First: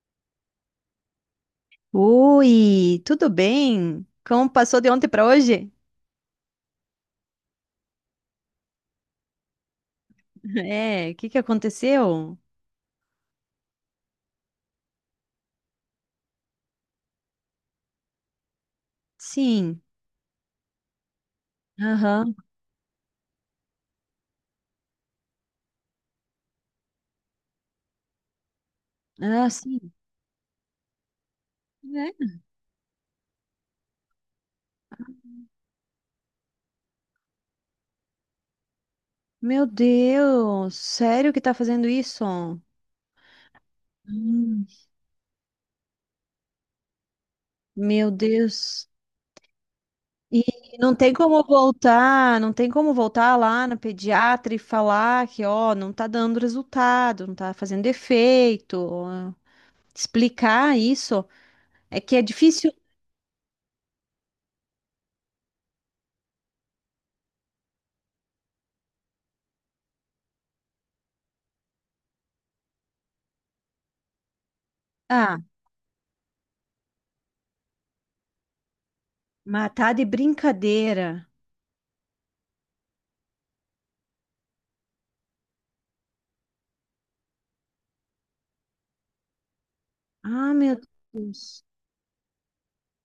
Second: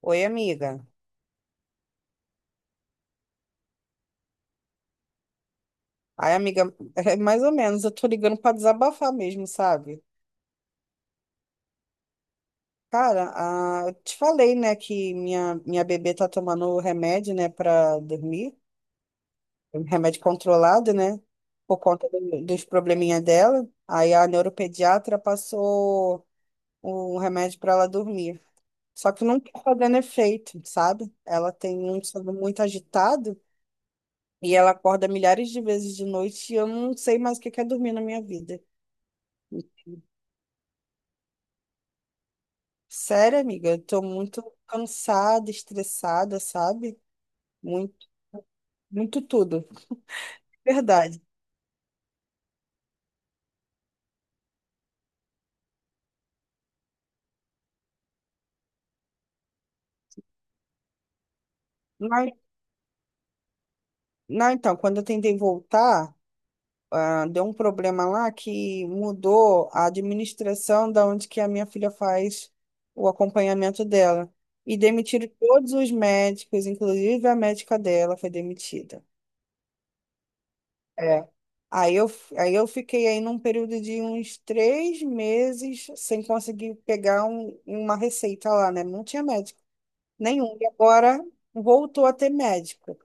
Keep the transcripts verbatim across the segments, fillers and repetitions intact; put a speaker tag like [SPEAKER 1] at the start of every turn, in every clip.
[SPEAKER 1] Oi, amiga.
[SPEAKER 2] Oi, tudo bem? Como passou de ontem para hoje?
[SPEAKER 1] Ai, amiga, é mais ou menos, eu tô ligando pra desabafar mesmo, sabe?
[SPEAKER 2] É, o que que aconteceu?
[SPEAKER 1] Cara, ah, eu te falei, né, que minha, minha bebê tá tomando remédio, né, pra dormir, um
[SPEAKER 2] Sim.
[SPEAKER 1] remédio controlado, né, por conta
[SPEAKER 2] Aham.
[SPEAKER 1] do- dos probleminha dela. Aí a neuropediatra passou um remédio pra ela dormir. Só que não
[SPEAKER 2] Ah,
[SPEAKER 1] tá
[SPEAKER 2] sim.
[SPEAKER 1] fazendo efeito, sabe? Ela tem um
[SPEAKER 2] É.
[SPEAKER 1] sono muito agitado e ela acorda milhares de vezes de noite e eu não sei mais o que que é dormir na minha vida.
[SPEAKER 2] Meu Deus, sério que tá fazendo isso?
[SPEAKER 1] Sério, amiga, eu tô muito
[SPEAKER 2] Hum.
[SPEAKER 1] cansada, estressada, sabe? Muito,
[SPEAKER 2] Meu Deus.
[SPEAKER 1] muito tudo.
[SPEAKER 2] E não tem
[SPEAKER 1] Verdade.
[SPEAKER 2] como voltar, não tem como voltar lá no pediatra e falar que, ó, não tá dando resultado, não tá fazendo efeito, ó, explicar isso. É que é
[SPEAKER 1] Não,
[SPEAKER 2] difícil.
[SPEAKER 1] não, então, quando eu tentei voltar, ah, deu um problema lá que mudou a administração da onde que a minha filha faz o acompanhamento dela. E demitiram
[SPEAKER 2] Ah,
[SPEAKER 1] todos os médicos, inclusive a médica dela foi demitida.
[SPEAKER 2] matar de
[SPEAKER 1] É.
[SPEAKER 2] brincadeira.
[SPEAKER 1] Aí eu, f- aí eu fiquei aí num período de uns três meses sem conseguir pegar um- uma receita lá, né? Não tinha médico
[SPEAKER 2] Ah,
[SPEAKER 1] nenhum. E
[SPEAKER 2] meu
[SPEAKER 1] agora
[SPEAKER 2] Deus.
[SPEAKER 1] voltou a ter médico.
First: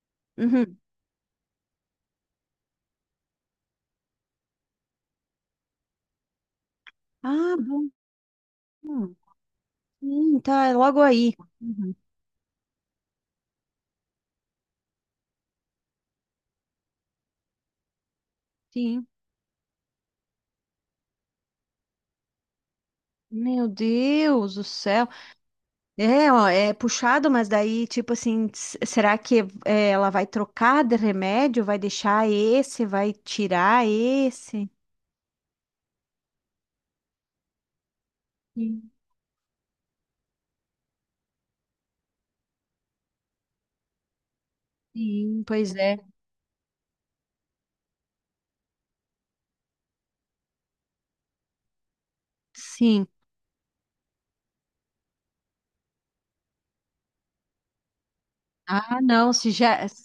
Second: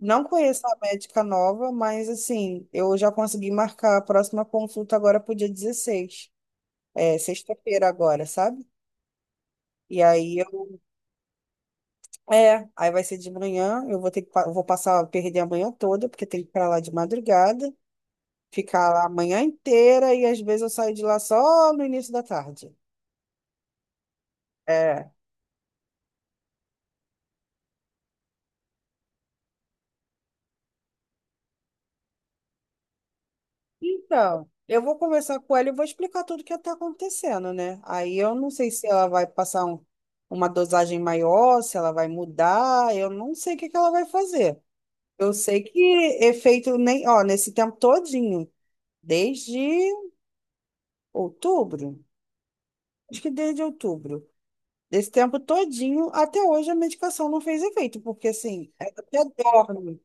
[SPEAKER 1] Não conheço a
[SPEAKER 2] Uhum.
[SPEAKER 1] médica nova, mas assim, eu já consegui marcar a próxima consulta agora pro dia dezesseis, é,
[SPEAKER 2] Ah,
[SPEAKER 1] sexta-feira
[SPEAKER 2] bom.
[SPEAKER 1] agora, sabe? E aí
[SPEAKER 2] Sim, tá, é
[SPEAKER 1] eu.
[SPEAKER 2] logo aí. Uhum.
[SPEAKER 1] É, aí vai ser de manhã, eu vou ter que, pa- eu vou passar, perder a manhã toda, porque tem que ir pra lá de madrugada. Ficar lá
[SPEAKER 2] Sim.
[SPEAKER 1] a manhã inteira e às vezes eu saio de lá só no início da tarde.
[SPEAKER 2] Meu Deus do céu.
[SPEAKER 1] É.
[SPEAKER 2] É, ó, é puxado, mas daí, tipo assim, s- será que é, ela vai trocar de remédio? Vai deixar esse? Vai tirar
[SPEAKER 1] Então,
[SPEAKER 2] esse?
[SPEAKER 1] eu vou conversar com ela e vou explicar tudo o que está acontecendo, né? Aí eu não sei se
[SPEAKER 2] Sim,
[SPEAKER 1] ela vai passar um- uma dosagem maior, se ela vai mudar, eu não sei o que que ela vai fazer. Eu
[SPEAKER 2] sim,
[SPEAKER 1] sei
[SPEAKER 2] pois
[SPEAKER 1] que
[SPEAKER 2] é.
[SPEAKER 1] efeito nem, ó, nesse tempo todinho, desde outubro,
[SPEAKER 2] Sim.
[SPEAKER 1] acho que desde outubro, desse tempo todinho até hoje a medicação não fez efeito, porque assim,
[SPEAKER 2] Ah,
[SPEAKER 1] ela
[SPEAKER 2] não,
[SPEAKER 1] até
[SPEAKER 2] se já,
[SPEAKER 1] dorme.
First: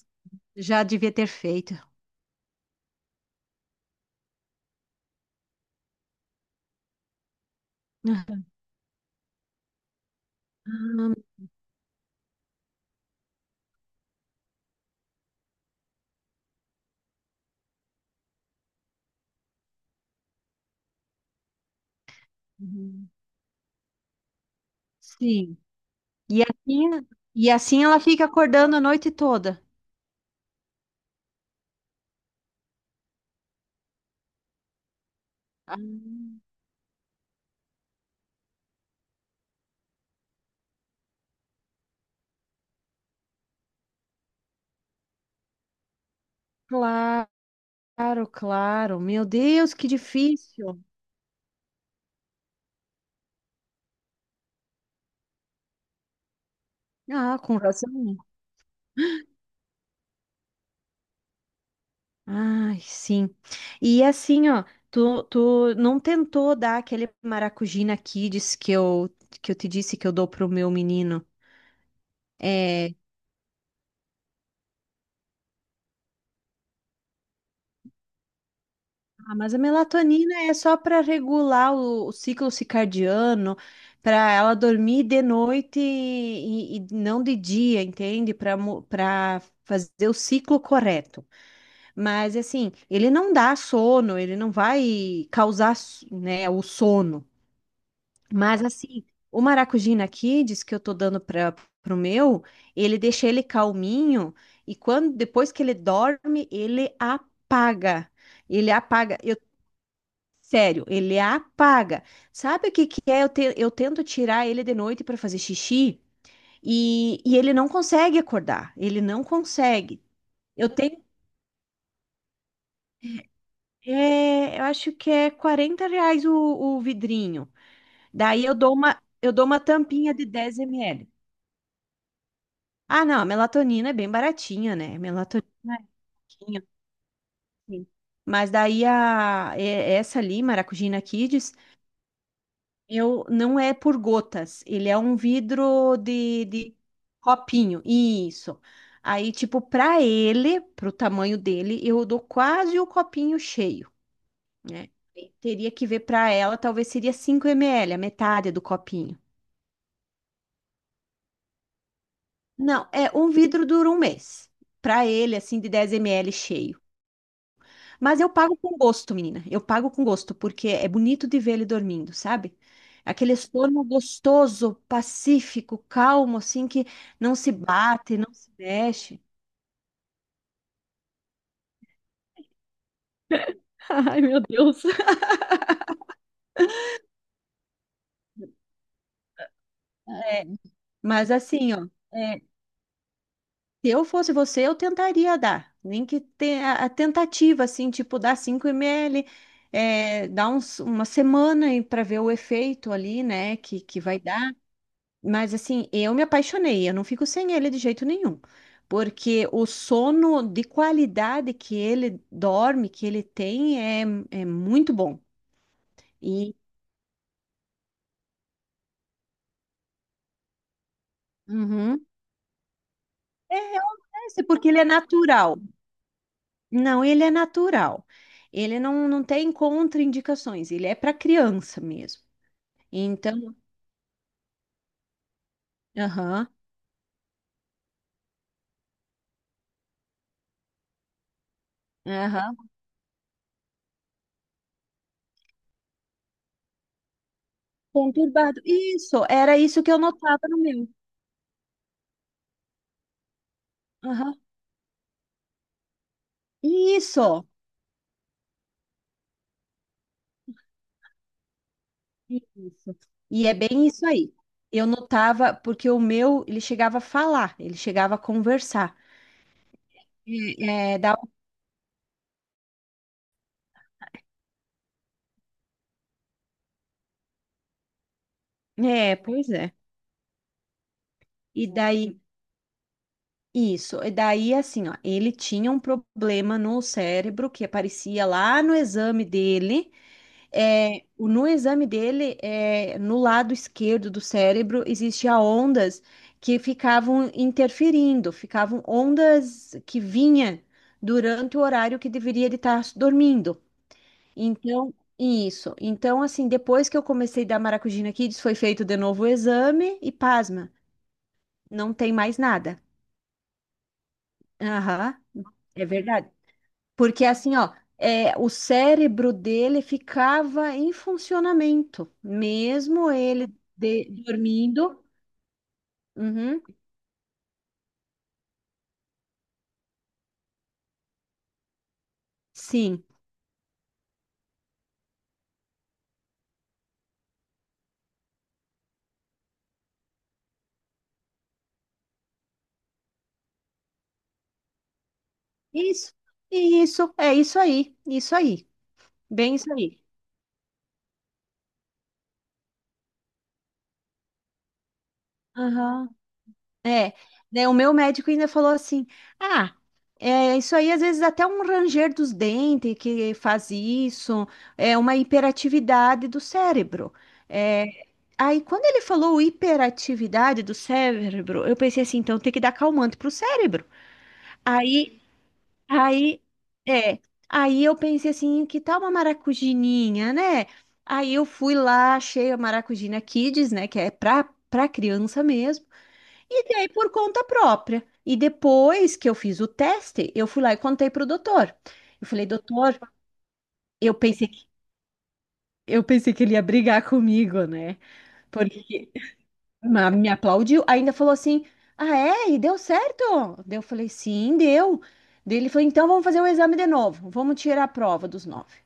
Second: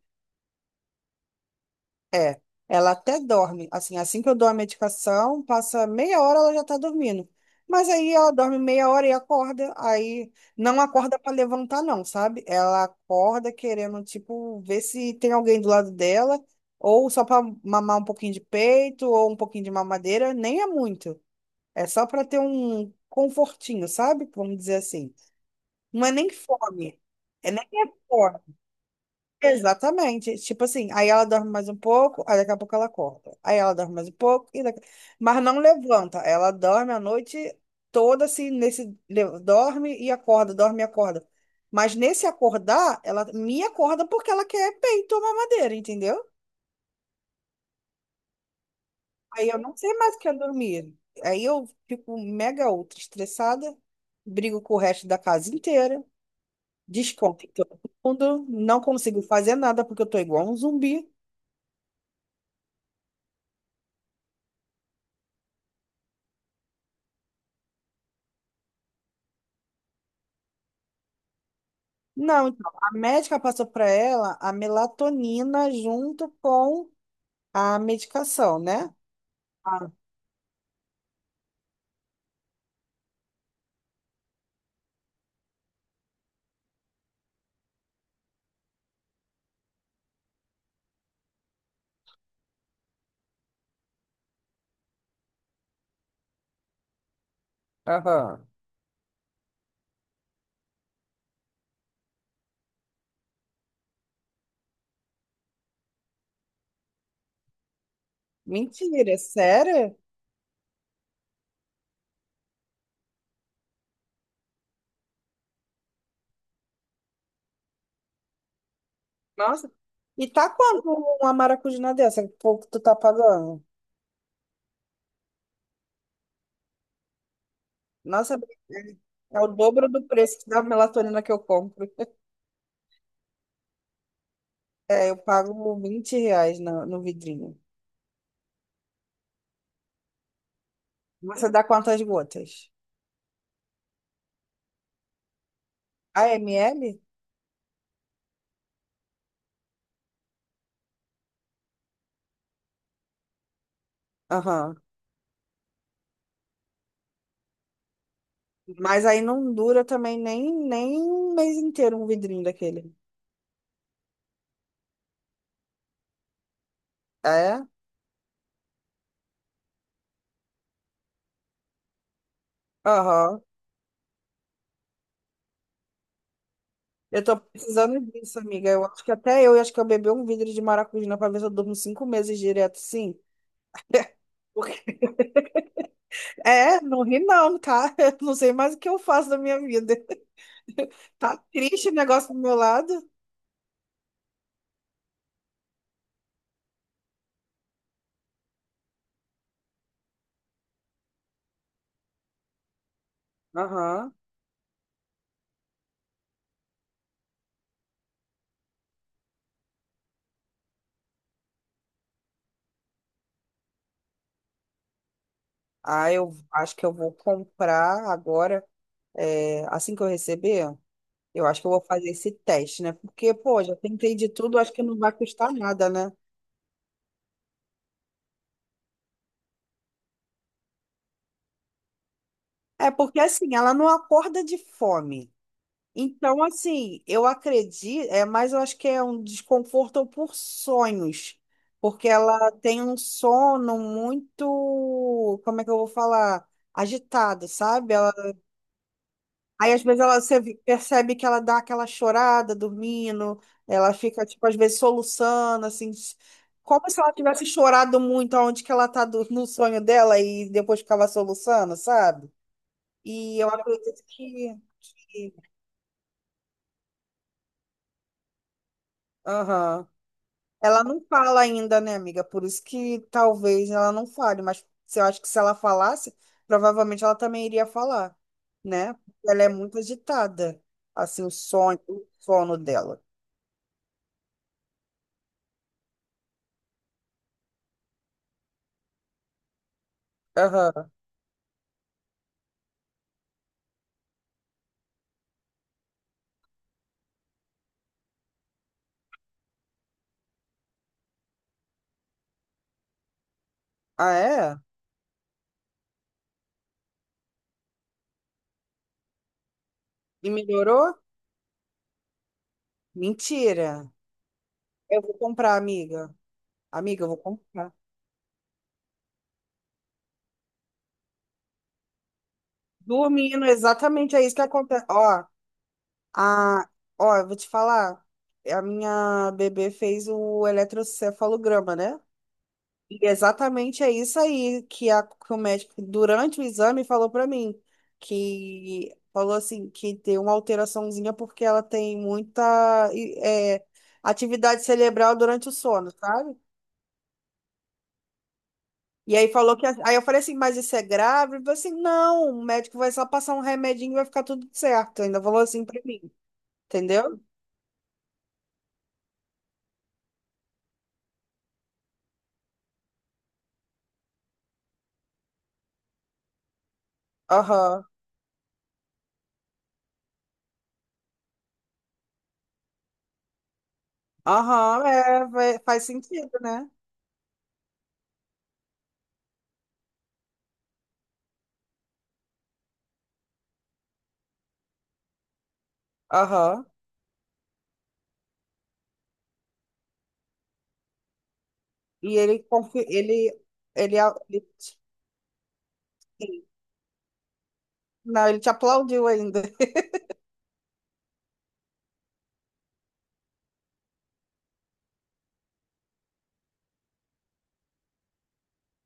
[SPEAKER 2] já devia ter feito.
[SPEAKER 1] É, ela até dorme. Assim, assim que eu dou a medicação, passa meia hora ela já tá dormindo. Mas aí ela
[SPEAKER 2] Ah,
[SPEAKER 1] dorme meia hora e acorda, aí não acorda para levantar não, sabe? Ela acorda querendo tipo ver se tem alguém do lado dela ou só para mamar um pouquinho de peito ou um pouquinho de mamadeira, nem é muito. É só para ter um
[SPEAKER 2] uhum.
[SPEAKER 1] confortinho, sabe? Vamos dizer assim.
[SPEAKER 2] Sim.
[SPEAKER 1] Não é nem
[SPEAKER 2] E assim,
[SPEAKER 1] fome.
[SPEAKER 2] e
[SPEAKER 1] É nem
[SPEAKER 2] assim
[SPEAKER 1] é
[SPEAKER 2] ela fica
[SPEAKER 1] fome.
[SPEAKER 2] acordando a noite toda.
[SPEAKER 1] Exatamente. Tipo assim, aí ela dorme mais um pouco, aí daqui a pouco ela acorda. Aí ela dorme mais um pouco, e daqui... mas não
[SPEAKER 2] Ah.
[SPEAKER 1] levanta. Ela dorme a noite toda assim, nesse, le- dorme e acorda, dorme e acorda. Mas nesse acordar, ela me acorda porque ela quer peito ou mamadeira, entendeu?
[SPEAKER 2] Claro, claro. Meu
[SPEAKER 1] Aí eu
[SPEAKER 2] Deus,
[SPEAKER 1] não
[SPEAKER 2] que
[SPEAKER 1] sei mais o que é
[SPEAKER 2] difícil.
[SPEAKER 1] dormir. Aí eu fico mega ultra estressada, brigo com o resto da casa inteira,
[SPEAKER 2] Ah,
[SPEAKER 1] desconto em
[SPEAKER 2] com
[SPEAKER 1] todo
[SPEAKER 2] razão.
[SPEAKER 1] mundo, não consigo fazer nada porque eu tô igual um zumbi.
[SPEAKER 2] Ai, sim. E assim, ó, tu, tu não tentou dar aquele Maracujina Kids que eu, que eu te disse que eu dou pro meu menino?
[SPEAKER 1] Não, então, a
[SPEAKER 2] É,
[SPEAKER 1] médica passou para ela a melatonina junto com a medicação, né?
[SPEAKER 2] ah, mas a
[SPEAKER 1] Ah.
[SPEAKER 2] melatonina é só para regular o, o ciclo circadiano, para ela dormir de noite e, e- e não de dia, entende? Para para fazer o ciclo correto. Mas assim, ele não dá sono, ele não vai causar, né, o sono.
[SPEAKER 1] Aham.
[SPEAKER 2] Mas assim, o Maracujina Kids que eu tô dando para pro meu, ele deixa ele calminho e quando depois que ele dorme, ele apaga. Ele
[SPEAKER 1] Mentira, é
[SPEAKER 2] apaga. Eu
[SPEAKER 1] sério?
[SPEAKER 2] Sério, ele apaga. Sabe o que que é? Eu, te- eu tento tirar ele de noite para fazer xixi e, e ele não consegue acordar. Ele não
[SPEAKER 1] Nossa.
[SPEAKER 2] consegue.
[SPEAKER 1] E tá
[SPEAKER 2] Eu
[SPEAKER 1] quanto
[SPEAKER 2] tenho
[SPEAKER 1] uma maracujina dessa? Que pouco tu tá pagando?
[SPEAKER 2] É, eu acho que é quarenta reais o, o vidrinho.
[SPEAKER 1] Nossa,
[SPEAKER 2] Daí eu dou
[SPEAKER 1] é
[SPEAKER 2] uma, eu
[SPEAKER 1] é
[SPEAKER 2] dou
[SPEAKER 1] o
[SPEAKER 2] uma
[SPEAKER 1] dobro do
[SPEAKER 2] tampinha de
[SPEAKER 1] preço
[SPEAKER 2] dez
[SPEAKER 1] da
[SPEAKER 2] ml.
[SPEAKER 1] melatonina que eu compro.
[SPEAKER 2] Ah, não, a melatonina é bem baratinha, né?
[SPEAKER 1] É, eu
[SPEAKER 2] Melatonina
[SPEAKER 1] pago
[SPEAKER 2] é
[SPEAKER 1] vinte reais
[SPEAKER 2] pouquinho,
[SPEAKER 1] no, no vidrinho.
[SPEAKER 2] assim. Mas daí a, é- essa ali, Maracujina
[SPEAKER 1] Você
[SPEAKER 2] Kids,
[SPEAKER 1] dá quantas gotas?
[SPEAKER 2] eu, não é por gotas. Ele é um vidro
[SPEAKER 1] A
[SPEAKER 2] de, de
[SPEAKER 1] ml?
[SPEAKER 2] copinho. Isso. Aí, tipo, pra ele, pro tamanho dele, eu dou quase o copinho cheio,
[SPEAKER 1] Aham.
[SPEAKER 2] né? E teria que ver para ela, talvez seria cinco ml, a metade do
[SPEAKER 1] Mas
[SPEAKER 2] copinho.
[SPEAKER 1] aí não dura também nem, nem um mês inteiro um vidrinho
[SPEAKER 2] Não,
[SPEAKER 1] daquele.
[SPEAKER 2] é um vidro dura um mês. Para ele, assim, de dez ml cheio.
[SPEAKER 1] É?
[SPEAKER 2] Mas eu pago com gosto, menina. Eu pago com gosto, porque é bonito de ver ele dormindo, sabe? Aquele
[SPEAKER 1] Aham.
[SPEAKER 2] sono gostoso, pacífico, calmo, assim, que
[SPEAKER 1] Eu
[SPEAKER 2] não
[SPEAKER 1] tô
[SPEAKER 2] se
[SPEAKER 1] precisando
[SPEAKER 2] bate, não
[SPEAKER 1] disso,
[SPEAKER 2] se
[SPEAKER 1] amiga. Eu acho que
[SPEAKER 2] mexe.
[SPEAKER 1] até eu, eu acho que eu bebi um vidro de maracujá pra ver se eu durmo cinco meses direto, sim.
[SPEAKER 2] Ai, meu Deus.
[SPEAKER 1] Porque- É, não ri não, tá? Eu não sei mais o que eu faço da minha vida.
[SPEAKER 2] Mas
[SPEAKER 1] Tá
[SPEAKER 2] assim, ó.
[SPEAKER 1] triste o negócio do
[SPEAKER 2] é,
[SPEAKER 1] meu lado.
[SPEAKER 2] Se eu fosse você, eu tentaria dar. Nem que tenha a tentativa, assim, tipo, dar cinco ml, é, dar uns, uma semana para ver o efeito ali, né, que, que
[SPEAKER 1] Aham.
[SPEAKER 2] vai dar. Mas, assim, eu me apaixonei, eu não fico sem ele de jeito nenhum. Porque o sono de qualidade que ele dorme, que ele tem, é, é muito bom.
[SPEAKER 1] Ah, eu
[SPEAKER 2] E
[SPEAKER 1] acho que eu vou comprar agora, é, assim que eu receber, eu acho que eu vou
[SPEAKER 2] uhum,
[SPEAKER 1] fazer esse teste, né? Porque,
[SPEAKER 2] é,
[SPEAKER 1] pô, já tentei de
[SPEAKER 2] é
[SPEAKER 1] tudo,
[SPEAKER 2] porque
[SPEAKER 1] acho
[SPEAKER 2] ele
[SPEAKER 1] que
[SPEAKER 2] é
[SPEAKER 1] não vai custar
[SPEAKER 2] natural.
[SPEAKER 1] nada, né?
[SPEAKER 2] Não, ele é natural. Ele não, não tem contraindicações, ele é para criança mesmo.
[SPEAKER 1] É porque assim,
[SPEAKER 2] Então,
[SPEAKER 1] ela não acorda de fome. Então,
[SPEAKER 2] aham,
[SPEAKER 1] assim, eu acredito, é, mas eu acho que é um desconforto por sonhos, porque ela
[SPEAKER 2] aham,
[SPEAKER 1] tem um sono muito, como é que eu vou falar? Agitado, sabe? Ela,
[SPEAKER 2] conturbado. Isso, era
[SPEAKER 1] aí,
[SPEAKER 2] isso
[SPEAKER 1] às
[SPEAKER 2] que eu
[SPEAKER 1] vezes, ela você
[SPEAKER 2] notava
[SPEAKER 1] vi-
[SPEAKER 2] no meu.
[SPEAKER 1] percebe que ela dá aquela chorada dormindo, ela fica,
[SPEAKER 2] Aham,
[SPEAKER 1] tipo, às vezes, soluçando, assim, s- como se ela tivesse
[SPEAKER 2] isso,
[SPEAKER 1] chorado muito aonde que ela tá do- no sonho dela e depois ficava soluçando, sabe?
[SPEAKER 2] isso.
[SPEAKER 1] E
[SPEAKER 2] E
[SPEAKER 1] eu
[SPEAKER 2] é bem
[SPEAKER 1] acredito
[SPEAKER 2] isso aí.
[SPEAKER 1] que...
[SPEAKER 2] Eu
[SPEAKER 1] que-
[SPEAKER 2] notava, porque o meu, ele chegava a falar, ele chegava a conversar.
[SPEAKER 1] aham.
[SPEAKER 2] É,
[SPEAKER 1] Ela
[SPEAKER 2] é,
[SPEAKER 1] não
[SPEAKER 2] da-
[SPEAKER 1] fala ainda, né, amiga? Por isso que talvez ela não fale, mas se- eu acho que se ela falasse, provavelmente ela também iria falar, né? Porque
[SPEAKER 2] é,
[SPEAKER 1] ela
[SPEAKER 2] Pois
[SPEAKER 1] é
[SPEAKER 2] é.
[SPEAKER 1] muito agitada, assim, o
[SPEAKER 2] E
[SPEAKER 1] sonho,
[SPEAKER 2] daí,
[SPEAKER 1] o sono dela.
[SPEAKER 2] Isso, e daí assim, ó, ele tinha um problema no cérebro que aparecia lá no exame dele.
[SPEAKER 1] Aham.
[SPEAKER 2] É, o- no exame dele, é, no lado esquerdo do cérebro, existia ondas que ficavam interferindo, ficavam ondas que vinha durante o horário que deveria ele estar dormindo.
[SPEAKER 1] Ah, é?
[SPEAKER 2] Então, isso. Então, assim, depois que eu comecei a dar Maracugina Kids, foi feito de novo o exame e
[SPEAKER 1] E
[SPEAKER 2] pasma,
[SPEAKER 1] melhorou?
[SPEAKER 2] não tem mais nada.
[SPEAKER 1] Mentira. Eu vou
[SPEAKER 2] Aham,
[SPEAKER 1] comprar,
[SPEAKER 2] é
[SPEAKER 1] amiga.
[SPEAKER 2] verdade.
[SPEAKER 1] Amiga, eu vou
[SPEAKER 2] Porque assim, ó,
[SPEAKER 1] comprar.
[SPEAKER 2] é, o cérebro dele ficava em funcionamento, mesmo
[SPEAKER 1] Dormindo,
[SPEAKER 2] ele de-
[SPEAKER 1] exatamente é isso que acontece.
[SPEAKER 2] dormindo.
[SPEAKER 1] Ó,
[SPEAKER 2] Uhum,
[SPEAKER 1] a... ó, eu vou te falar. A minha bebê fez o eletrocefalograma, né? E
[SPEAKER 2] sim.
[SPEAKER 1] exatamente é isso aí que, a, que o médico, durante o exame, falou para mim, que falou assim, que tem uma alteraçãozinha porque ela tem muita e, é, atividade cerebral durante o sono,
[SPEAKER 2] Isso,
[SPEAKER 1] sabe?
[SPEAKER 2] isso, é isso aí, isso aí,
[SPEAKER 1] E aí
[SPEAKER 2] bem
[SPEAKER 1] falou que,
[SPEAKER 2] isso
[SPEAKER 1] aí
[SPEAKER 2] aí.
[SPEAKER 1] eu falei assim, mas isso é grave? Ele falou assim, não, o médico vai só passar um remedinho e vai ficar tudo certo. Ainda falou assim pra mim,
[SPEAKER 2] É,
[SPEAKER 1] entendeu?
[SPEAKER 2] né, o meu médico ainda falou assim: ah, é, isso aí às vezes até um ranger dos dentes que faz isso, é uma hiperatividade do cérebro.
[SPEAKER 1] Aham,
[SPEAKER 2] É, aí quando ele falou hiperatividade do cérebro, eu pensei assim: então tem que dar calmante pro cérebro.
[SPEAKER 1] aham,
[SPEAKER 2] Aí,
[SPEAKER 1] é, vai- faz sentido,
[SPEAKER 2] aí,
[SPEAKER 1] né?
[SPEAKER 2] é, aí eu pensei assim: que tal uma maracujininha, né? Aí eu fui lá, achei a Maracujina Kids, né, que é pra, pra criança mesmo. E
[SPEAKER 1] Aham.
[SPEAKER 2] dei por conta própria. E depois que eu fiz o teste, eu fui lá e contei pro doutor.
[SPEAKER 1] E
[SPEAKER 2] Eu
[SPEAKER 1] ele,
[SPEAKER 2] falei,
[SPEAKER 1] confi-
[SPEAKER 2] doutor,
[SPEAKER 1] ele, ele,
[SPEAKER 2] eu pensei que, eu pensei que
[SPEAKER 1] ele
[SPEAKER 2] ele ia brigar comigo, né?
[SPEAKER 1] Não, ele te aplaudiu
[SPEAKER 2] Porque
[SPEAKER 1] ainda.
[SPEAKER 2] ma- me aplaudiu. Ainda falou assim: Ah, é? E deu certo? Daí eu falei, sim, deu. Daí ele falou, então vamos fazer o exame de novo. Vamos tirar a prova dos nove.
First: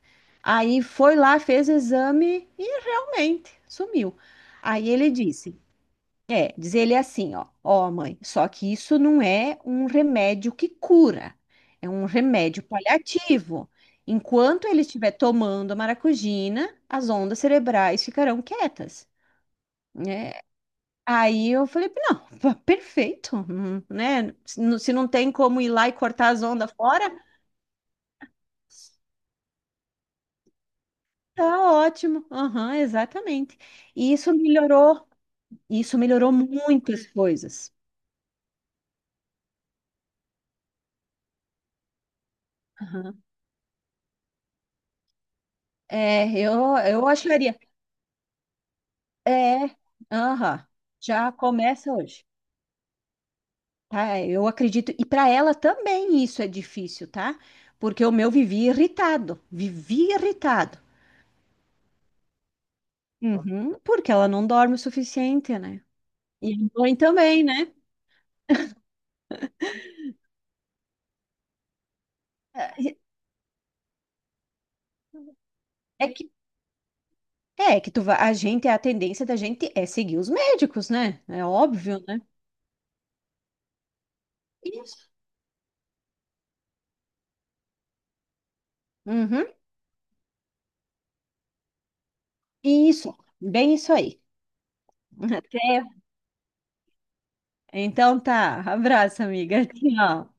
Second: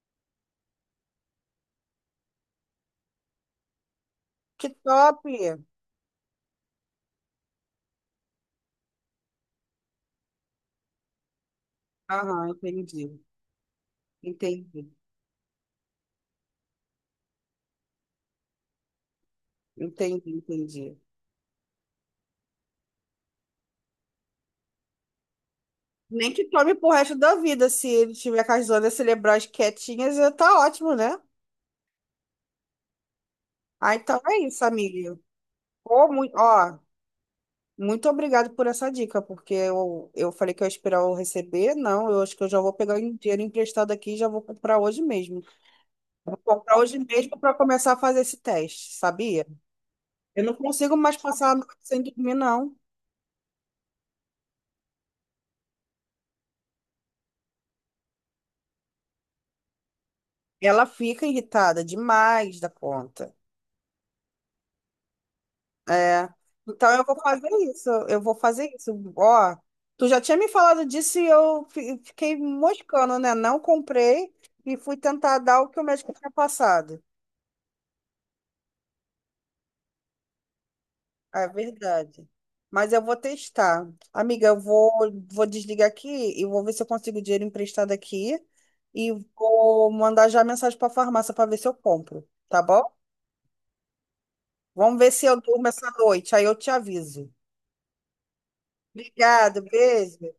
[SPEAKER 2] Aí foi lá, fez o exame e realmente sumiu.
[SPEAKER 1] Que
[SPEAKER 2] Aí ele
[SPEAKER 1] top!
[SPEAKER 2] disse. É, diz ele assim, ó, ó, mãe, só que isso não é um remédio que cura, é um
[SPEAKER 1] Aham,
[SPEAKER 2] remédio
[SPEAKER 1] entendi.
[SPEAKER 2] paliativo. Enquanto ele
[SPEAKER 1] Entendi.
[SPEAKER 2] estiver tomando a maracujina, as ondas cerebrais ficarão quietas,
[SPEAKER 1] Entendi,
[SPEAKER 2] né?
[SPEAKER 1] entendi.
[SPEAKER 2] Aí eu falei, não, pa- perfeito, hum, né? Se não se não tem como ir lá e cortar
[SPEAKER 1] Nem
[SPEAKER 2] as
[SPEAKER 1] que
[SPEAKER 2] ondas
[SPEAKER 1] tome pro
[SPEAKER 2] fora,
[SPEAKER 1] resto da vida, se ele tiver com as zonas cerebrais quietinhas, já tá ótimo, né?
[SPEAKER 2] tá ótimo. Aham, exatamente.
[SPEAKER 1] Ah,
[SPEAKER 2] E
[SPEAKER 1] então
[SPEAKER 2] isso
[SPEAKER 1] é isso,
[SPEAKER 2] melhorou,
[SPEAKER 1] amiga.
[SPEAKER 2] isso
[SPEAKER 1] Pô,
[SPEAKER 2] melhorou
[SPEAKER 1] muito, ó,
[SPEAKER 2] muitas coisas.
[SPEAKER 1] muito obrigado por essa dica, porque eu, eu falei que eu ia esperar eu receber. Não, eu acho que eu já vou pegar o
[SPEAKER 2] Aham.
[SPEAKER 1] dinheiro emprestado aqui e já vou comprar hoje mesmo.
[SPEAKER 2] É,
[SPEAKER 1] Vou
[SPEAKER 2] eu,
[SPEAKER 1] comprar hoje
[SPEAKER 2] eu
[SPEAKER 1] mesmo para
[SPEAKER 2] acharia.
[SPEAKER 1] começar a fazer esse teste, sabia?
[SPEAKER 2] É,
[SPEAKER 1] Eu não
[SPEAKER 2] aham,
[SPEAKER 1] consigo mais
[SPEAKER 2] já
[SPEAKER 1] passar a noite
[SPEAKER 2] começa
[SPEAKER 1] sem
[SPEAKER 2] hoje,
[SPEAKER 1] dormir, não.
[SPEAKER 2] tá? Eu acredito, e para ela também isso é difícil, tá? Porque o meu vivia irritado, vivia irritado.
[SPEAKER 1] Ela fica irritada demais da conta.
[SPEAKER 2] Uhum, porque ela não dorme o suficiente, né?
[SPEAKER 1] É.
[SPEAKER 2] E a
[SPEAKER 1] Então
[SPEAKER 2] mãe
[SPEAKER 1] eu vou
[SPEAKER 2] também,
[SPEAKER 1] fazer
[SPEAKER 2] né?
[SPEAKER 1] isso. Eu vou fazer isso. Ó, tu já tinha me falado disso e eu fi- fiquei
[SPEAKER 2] É
[SPEAKER 1] moscando, né? Não comprei e fui tentar dar o que o
[SPEAKER 2] é
[SPEAKER 1] médico tinha
[SPEAKER 2] que,
[SPEAKER 1] passado.
[SPEAKER 2] é que tu vai, a gente, a tendência da gente é seguir os médicos, né? É
[SPEAKER 1] É
[SPEAKER 2] óbvio, né?
[SPEAKER 1] verdade. Mas eu vou testar. Amiga, eu vou,
[SPEAKER 2] Isso.
[SPEAKER 1] vou desligar aqui e vou ver se eu consigo dinheiro emprestado aqui. E
[SPEAKER 2] Uhum,
[SPEAKER 1] vou mandar já mensagem para a farmácia para ver se eu compro, tá bom?
[SPEAKER 2] isso, bem isso aí.
[SPEAKER 1] Vamos ver se eu durmo essa
[SPEAKER 2] Até.
[SPEAKER 1] noite, aí eu te aviso.
[SPEAKER 2] Então tá, abraço,
[SPEAKER 1] Obrigado,
[SPEAKER 2] amiga.
[SPEAKER 1] beijo.
[SPEAKER 2] Tchau.